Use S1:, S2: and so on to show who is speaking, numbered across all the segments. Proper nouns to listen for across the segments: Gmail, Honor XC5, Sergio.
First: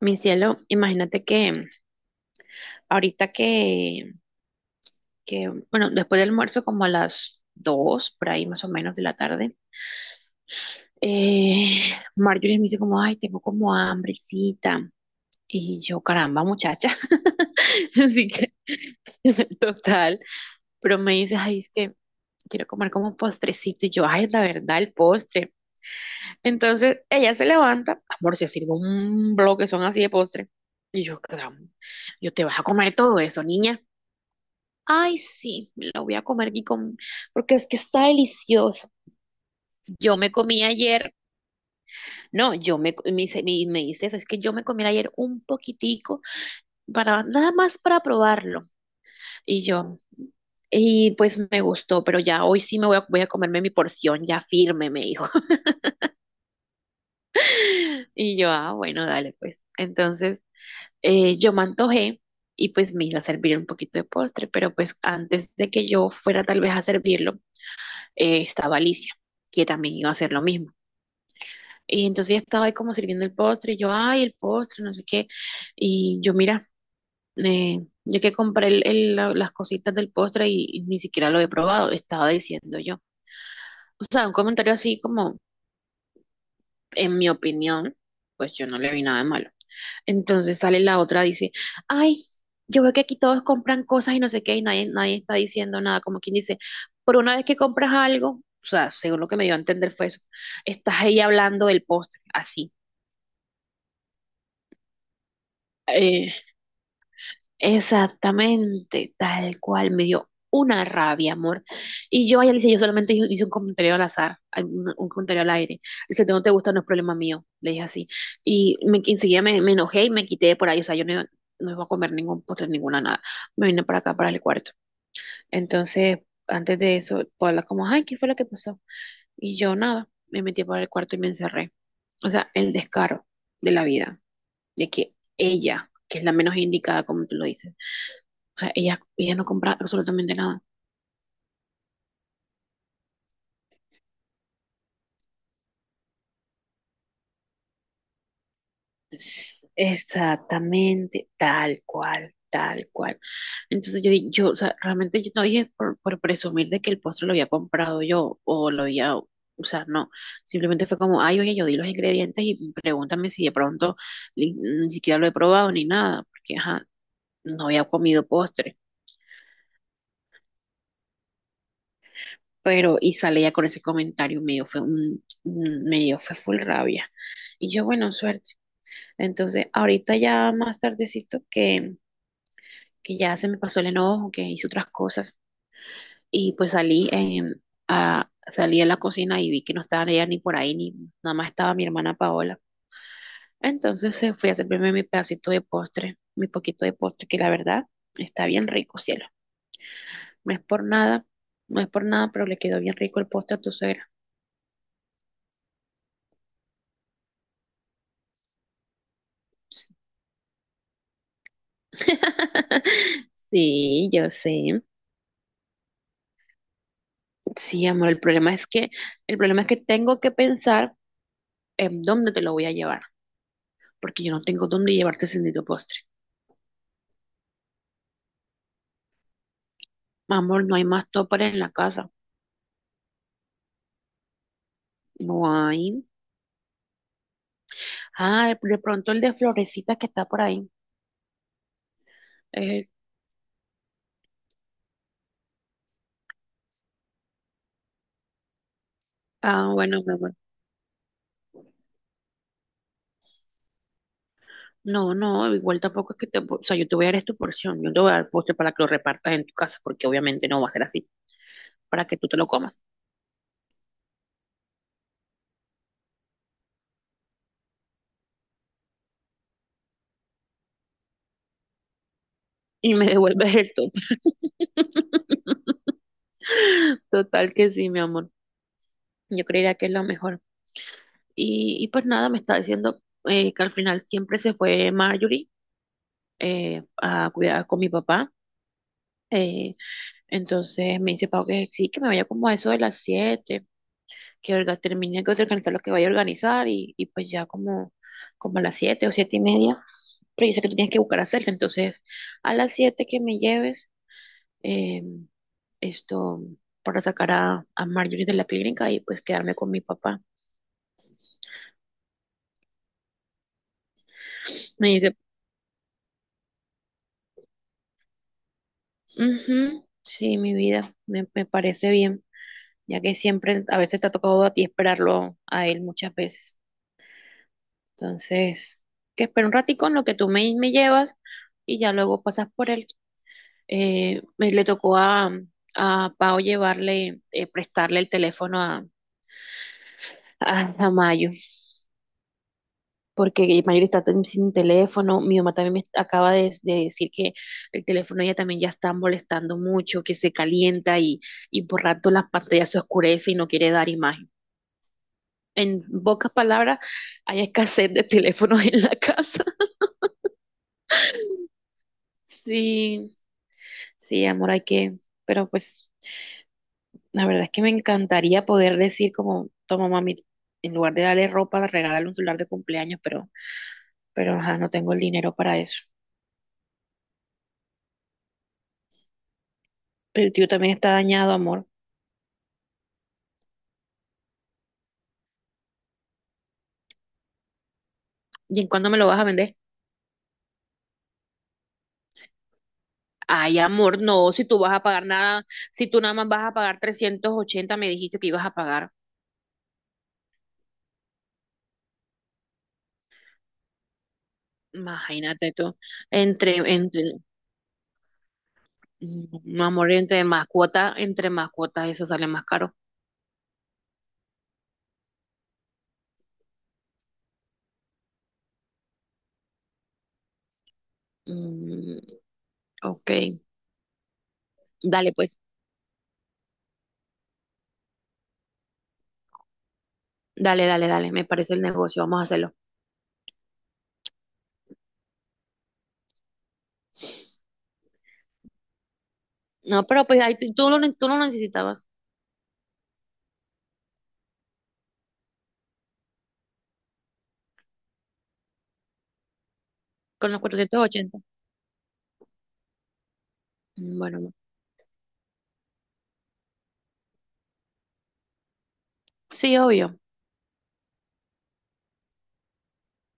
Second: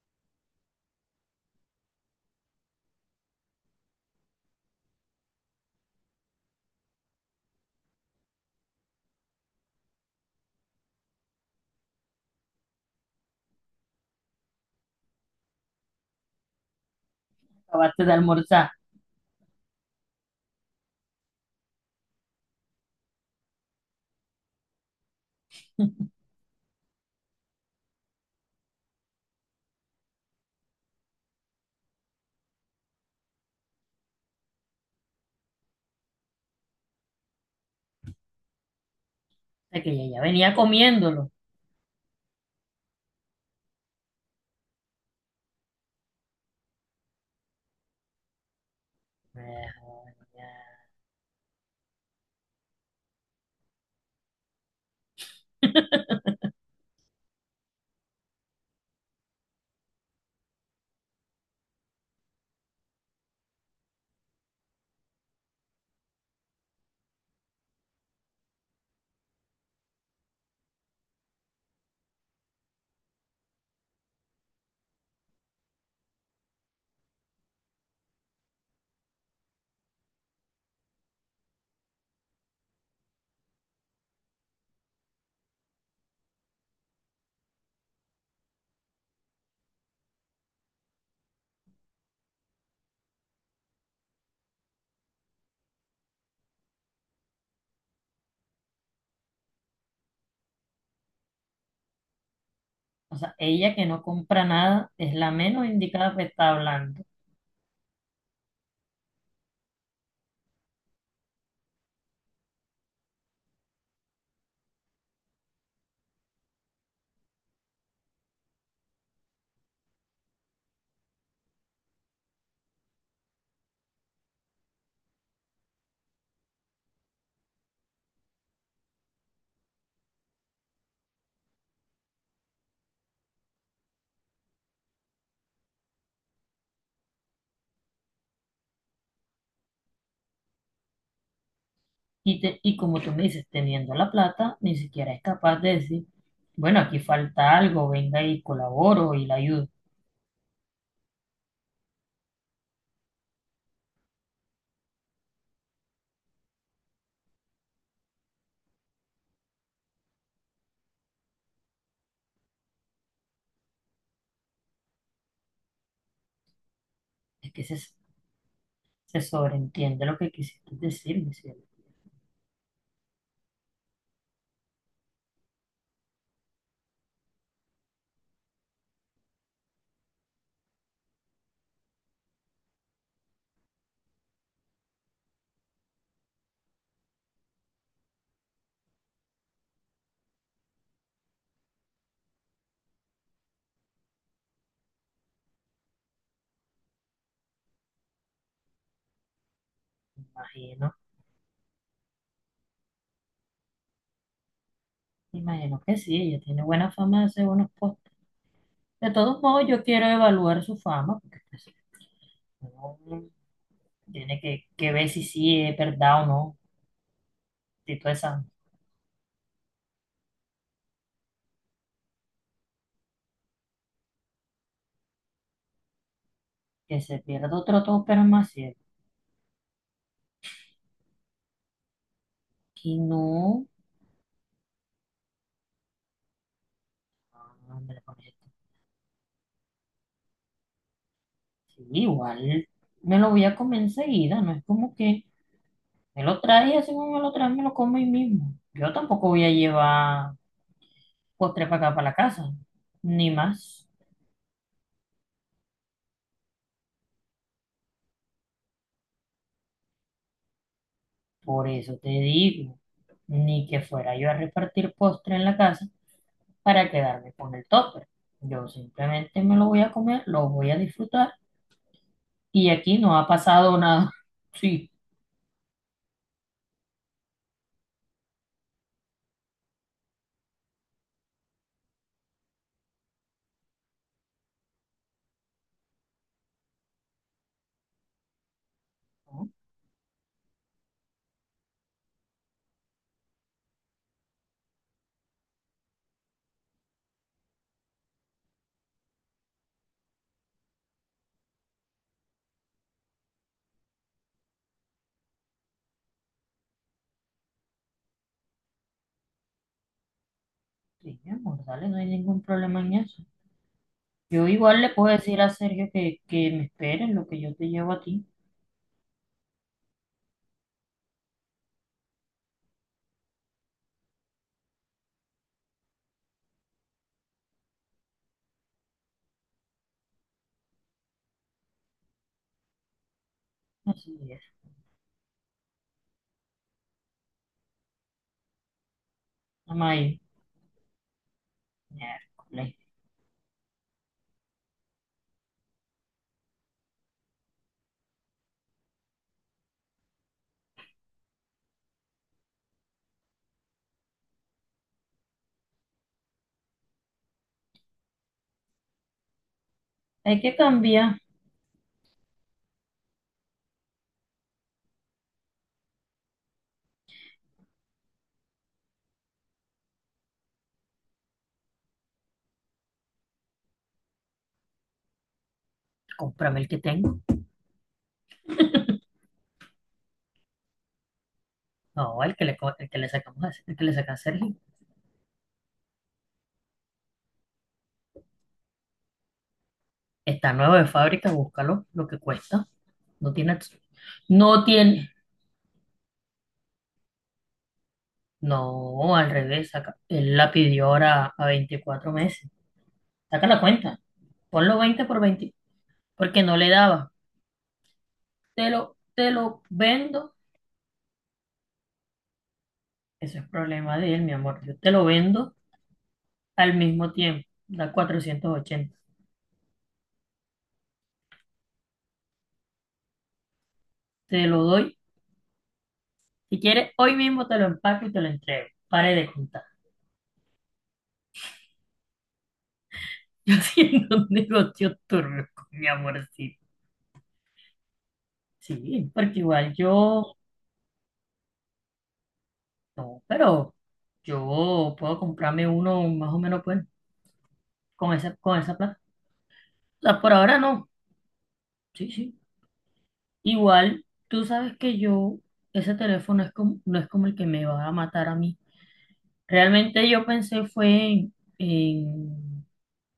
S1: Mi cielo, imagínate que ahorita bueno, después del almuerzo, como a las 2, por ahí más o menos de la tarde, eh, Marjorie me dice como, ay, tengo como hambrecita. Y yo, caramba, muchacha.
S2: Acabaste de
S1: Así que,
S2: almorzar. O
S1: total. Pero me dice, ay, es que quiero comer como postrecito. Y yo, ay, la verdad, el postre. Entonces, ella se levanta, amor, se sirve un bloque, son así de postre. Y yo, caramba, yo te vas a comer todo eso, niña. Ay, sí, me lo voy a comer y con... porque es que está delicioso.
S2: sea, que
S1: Yo
S2: ella ya
S1: me
S2: venía
S1: comí ayer,
S2: comiéndolo.
S1: no, yo me, co- me, hice- me hice eso, es que yo me comí ayer un poquitico para nada más para probarlo. Y
S2: Eh,
S1: yo, y pues me gustó, pero ya hoy sí me voy a, voy a comerme mi porción ya firme, me dijo. Y yo, ah, bueno, dale, pues. Entonces, yo me antojé y pues me iba a servir un poquito de postre, pero pues antes de que yo fuera tal vez a servirlo, estaba Alicia, que también iba a hacer lo mismo. Y entonces ella estaba ahí como sirviendo el postre, y yo, ay, el postre, no sé qué. Y yo, mira, yo que compré las cositas del postre y ni siquiera lo he probado, estaba diciendo yo. O sea, un comentario así como, en mi opinión, pues yo no le vi nada de malo. Entonces sale la otra, dice, ay, yo veo que aquí todos compran cosas y no sé qué, y nadie, nadie está diciendo nada, como quien dice, por una vez que compras algo, o sea, según lo que me dio a entender fue eso, estás ahí hablando del postre, así.
S2: O sea, ella que no compra nada es la menos indicada que
S1: Eh,
S2: está hablando.
S1: Exactamente, tal cual, me dio una rabia, amor. Y yo a ella le hice, yo solamente hice un comentario al azar, un comentario al aire. Dice, no te gusta, no es problema mío, le dije así. Y me, enseguida me enojé y me quité de por ahí, o sea, yo no, iba- no iba a comer ningún postre, ninguna nada. Me vine para acá, para el cuarto. Entonces, antes de eso, Paula como, ay, ¿qué fue lo que pasó? Y yo nada, me metí para el cuarto y me encerré. O sea, el descaro de la vida, de que ella, que es la menos indicada, como tú lo dices, o sea, ella no compra absolutamente nada.
S2: Y como tú me dices, teniendo la plata, ni siquiera es capaz de decir, bueno, aquí falta algo, venga y colaboro y la ayudo.
S1: Exactamente, tal cual, tal cual. Entonces yo, yo, o sea, realmente yo no dije por presumir de que el postre lo había comprado yo o lo había, o sea, no. Simplemente fue como, ay, oye, yo di los ingredientes y pregúntame si de pronto ni siquiera lo he probado ni nada, porque, ajá,
S2: Es que
S1: no
S2: se,
S1: había comido postre.
S2: Se sobreentiende lo que quisiste decir, mi cielo.
S1: Pero, y salía con ese comentario medio, fue medio, fue full rabia. Y yo, bueno, suerte. Entonces, ahorita ya más tardecito que ya se me pasó el enojo, que hice otras cosas y pues a, salí a la cocina y vi que no estaba ella ni por ahí, ni nada más estaba mi hermana Paola. Entonces fui a servirme mi pedacito de postre, mi poquito de postre, que la verdad está bien rico, cielo. No es por
S2: Imagino,
S1: nada, no es por nada, pero le quedó bien rico el postre a tu suegra.
S2: Imagino que sí, ella tiene buena fama de hacer buenos postres. De todos modos, yo
S1: Ps.
S2: quiero evaluar su fama, porque pues, uno
S1: Sí, yo
S2: tiene
S1: sé.
S2: que ver si sí es verdad o no.
S1: Sí,
S2: Si
S1: amor,
S2: toda
S1: el
S2: esa,
S1: problema es que, el problema es que tengo que pensar ¿dónde te lo voy a llevar? Porque yo no tengo dónde llevarte ese bendito postre.
S2: Que se pierda otro todo, pero más cierto.
S1: Amor, no hay más toppers en la casa.
S2: Que no.
S1: No hay.
S2: Ah, me lo comí.
S1: Ah, de pronto el de florecitas que está por ahí.
S2: Sí, igual
S1: Eh,
S2: me lo voy a comer enseguida. No es como que me lo trae y así como me lo trae, me lo como ahí mismo. Yo tampoco voy a
S1: ah, bueno, mi amor.
S2: llevar postre para acá, para la casa. Ni más.
S1: No, no, igual tampoco es que te... O sea, yo te voy a dar es tu porción. Yo te voy a dar postre para que lo repartas en tu casa, porque obviamente no va a ser así,
S2: Por eso
S1: para
S2: te
S1: que tú te lo
S2: digo.
S1: comas.
S2: Ni que fuera yo a repartir postre en la casa, para quedarme con el topper. Yo simplemente me lo voy a comer, lo voy a disfrutar y
S1: Y
S2: aquí
S1: me
S2: no ha
S1: devuelves el
S2: pasado nada.
S1: topper.
S2: Sí,
S1: Total que sí, mi amor. Yo creería que es lo mejor. Y pues nada, me está diciendo que al final siempre se fue Marjorie a cuidar con mi papá.
S2: no,
S1: Eh, entonces me dice Pau que sí, que me vaya como a eso de las 7 que termine de organizar lo que vaya a organizar y pues ya como, como a las 7 o 7:30. Pero yo sé que tú tienes que buscar a Sergio, entonces a las 7 que me lleves eh, esto para sacar a Marjorie de la clínica y pues quedarme con mi papá.
S2: sí, mi amor, dale, no hay ningún problema en eso. Yo igual
S1: Me
S2: le puedo
S1: dice,
S2: decir a Sergio que me espere en lo que yo te llevo a ti.
S1: "Ujú, sí, mi vida, me parece bien, ya que siempre a veces te ha tocado a ti esperarlo a él muchas veces. Entonces, que espera un ratico en lo que tú me, me llevas y ya luego pasas por él.
S2: Así es.
S1: Le tocó a Pau llevarle, prestarle el teléfono
S2: Amay,
S1: a Mayo,
S2: miércoles.
S1: porque Mayo está tan- sin teléfono. Mi mamá también me acaba de decir que el teléfono ella también ya está molestando mucho, que se calienta y por rato las pantallas se oscurece y no quiere dar imagen. En pocas palabras, hay escasez de teléfonos en la casa.
S2: Hay que cambiar.
S1: Sí, sí, amor, hay que, pero pues la verdad es que me encantaría poder decir como, toma mami, en lugar de darle ropa, regalarle un celular de cumpleaños, pero ajá, no tengo el dinero para eso.
S2: Cómprame el que tengo.
S1: Pero el tío también está dañado, amor.
S2: No, el que el que le sacamos, el que le saca a Sergio.
S1: ¿Y en cuándo me lo vas a vender?
S2: Está nuevo de fábrica, búscalo, lo que cuesta. No
S1: Ay,
S2: tiene,
S1: amor, no, si tú
S2: no
S1: vas a pagar
S2: tiene,
S1: nada, si tú nada más vas a pagar 380 me dijiste que ibas a pagar.
S2: no, al revés, él la pidió ahora a 24 meses. Saca la cuenta, ponlo 20 por
S1: Imagínate
S2: 20,
S1: tú,
S2: porque
S1: entre,
S2: no le daba.
S1: entre,
S2: Te
S1: mm,
S2: lo
S1: amor, entre
S2: vendo,
S1: más cuota, entre más cuotas eso sale más caro.
S2: eso es problema de él, mi amor. Yo te lo vendo al mismo tiempo, da cuatrocientos ochenta.
S1: Mm, ok,
S2: Te lo doy,
S1: dale pues.
S2: si quieres, hoy mismo te lo empaco y te lo entrego. Pare de contar.
S1: Dale, dale, dale, me parece el negocio, vamos a hacerlo.
S2: Yo haciendo un negocio turbio con mi amorcito. Sí, porque igual
S1: No, pero pues
S2: yo,
S1: ahí tú, tú no lo necesitabas
S2: no, pero yo puedo comprarme uno más o menos pues, con con esa plata. O sea,
S1: con
S2: por
S1: los
S2: ahora no.
S1: 480.
S2: Sí, sí.
S1: Mm,
S2: Igual,
S1: bueno, no.
S2: tú sabes que yo, ese teléfono es como, no es como el que me va a matar a mí.
S1: Sí, obvio.
S2: Realmente yo pensé fue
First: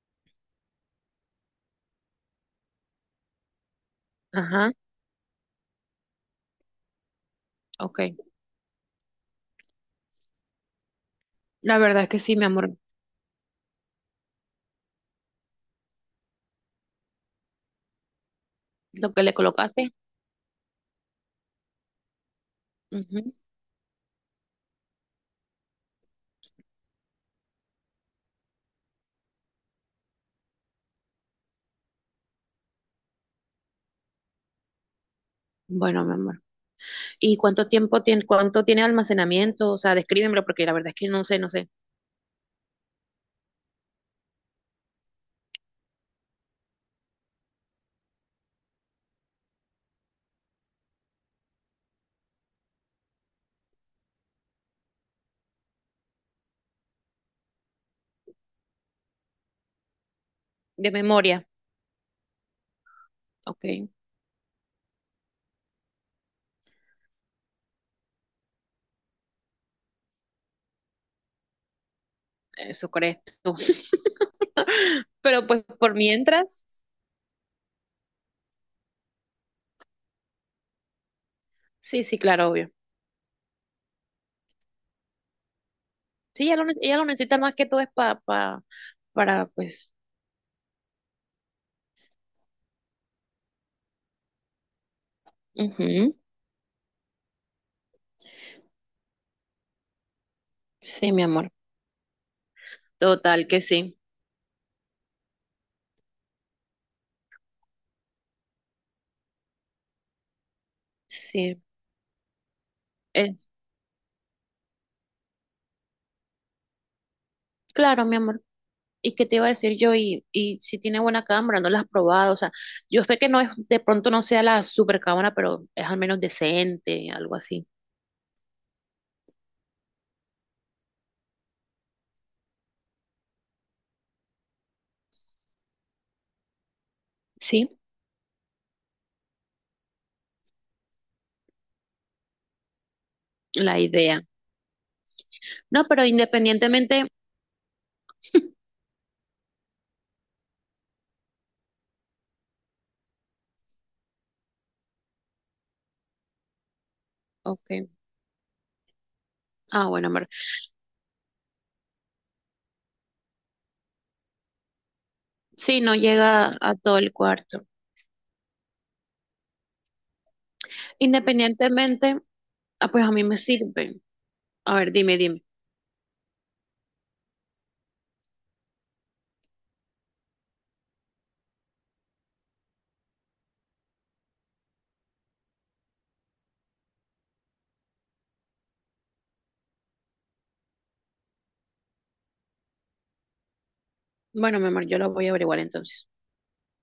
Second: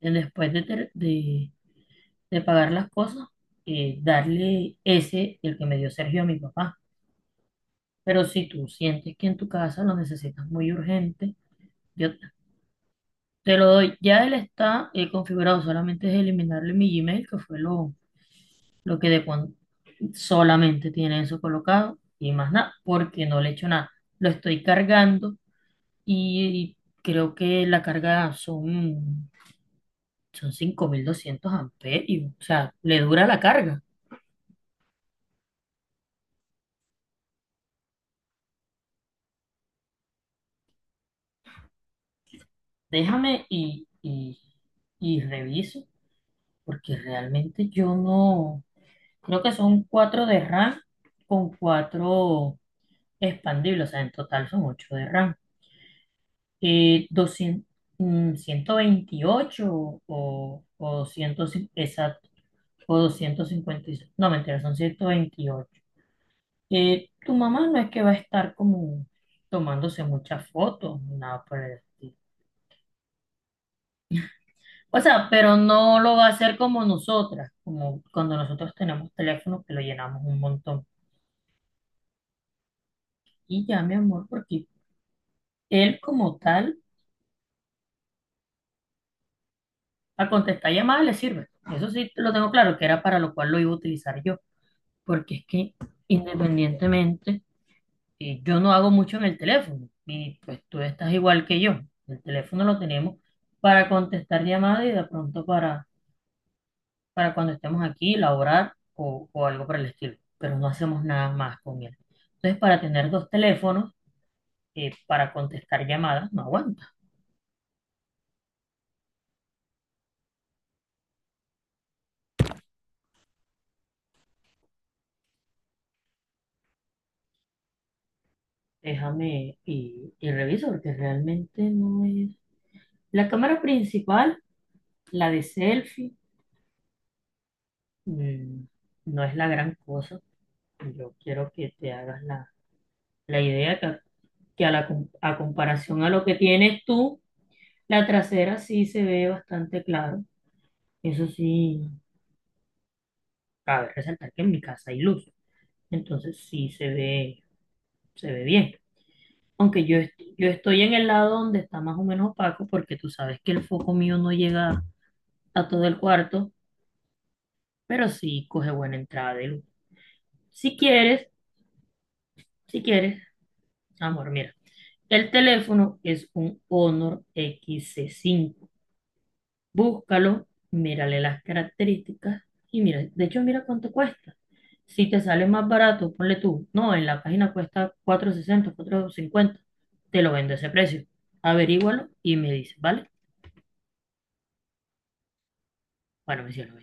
S2: en después de pagar las cosas,
S1: Ajá,
S2: darle ese, el que me dio Sergio a mi papá.
S1: ok.
S2: Pero si tú sientes que en tu casa lo necesitas muy urgente,
S1: La verdad es
S2: yo
S1: que sí, mi amor,
S2: te lo doy. Ya él está configurado, solamente es eliminarle mi Gmail, que fue lo que
S1: lo que
S2: de,
S1: le colocaste.
S2: solamente tiene eso colocado y más nada, porque
S1: Ujú.
S2: no le he hecho nada. Lo estoy cargando y creo que la carga son, son 5200 amperios. O sea, le dura la carga.
S1: Bueno, mi amor. ¿Y cuánto tiempo tiene, cuánto tiene almacenamiento? O sea, descríbemelo porque la verdad es que no sé, no sé.
S2: Déjame y reviso, porque realmente yo no. Creo que son 4 de RAM con 4 expandibles. O sea, en total son 8 de RAM. Doscientos mm, 128
S1: De
S2: o 100,
S1: memoria.
S2: o
S1: Ok,
S2: 256. No, mentira, son ciento veintiocho. Tu mamá no es que va a estar como tomándose muchas fotos, ni nada por el estilo.
S1: eso crees tú.
S2: O sea,
S1: Pero
S2: pero
S1: pues por
S2: no lo va a hacer
S1: mientras,
S2: como nosotras, como cuando nosotros tenemos teléfono que lo llenamos un montón.
S1: sí, sí, claro, obvio.
S2: Y ya, mi amor, porque él como
S1: Sí,
S2: tal,
S1: ella lo necesita más que todo es para, pues,
S2: a contestar llamadas le sirve. Eso sí, lo tengo claro, que era para lo cual lo iba a utilizar yo, porque es que
S1: ujú.
S2: independientemente. Y yo no hago mucho en el teléfono. Y pues tú
S1: Sí,
S2: estás
S1: mi
S2: igual
S1: amor.
S2: que yo. El teléfono lo tenemos
S1: Total que
S2: para
S1: sí.
S2: contestar llamadas y de pronto para cuando estemos aquí, laborar o algo por el estilo. Pero no hacemos nada más
S1: Sí.
S2: con él. Entonces, para tener dos
S1: Es,
S2: teléfonos, para contestar llamadas, no aguanta.
S1: claro, mi amor. ¿Y qué te iba a decir yo? Y si tiene buena cámara, no la has probado. O sea, yo sé que no es, de pronto no sea la super cámara, pero es al menos decente, algo así.
S2: Déjame y reviso porque realmente no es... La cámara principal, la de selfie,
S1: Sí,
S2: mm, no es la gran cosa. Yo quiero que te hagas la
S1: la
S2: idea que
S1: idea.
S2: a la a
S1: No,
S2: comparación
S1: pero
S2: a lo que tienes
S1: independientemente.
S2: tú, la trasera sí se ve bastante claro. Eso sí, cabe resaltar que en mi casa hay luz, entonces sí
S1: Ok.
S2: se ve bien.
S1: Ah, bueno, amor.
S2: Yo estoy en el lado donde está más o menos opaco, porque tú sabes que el foco mío no llega a
S1: Sí,
S2: todo
S1: no
S2: el cuarto,
S1: llega a todo el cuarto.
S2: pero sí coge buena entrada de luz. Si quieres,
S1: Independientemente,
S2: si
S1: ah, pues a
S2: quieres,
S1: mí me sirve.
S2: amor, mira,
S1: A ver, dime,
S2: el
S1: dime.
S2: teléfono es un Honor XC5. Búscalo, mírale las características y mira, de hecho, mira cuánto cuesta. Si te sale más barato, ponle tú, no, en la página cuesta cuatrocientos, sesenta, cuatrocientos cincuenta. Te lo vendo a ese precio. Averígualo y me dices, ¿vale?
S1: Bueno, mi amor, yo lo voy a averiguar entonces.
S2: Bueno, me cielo,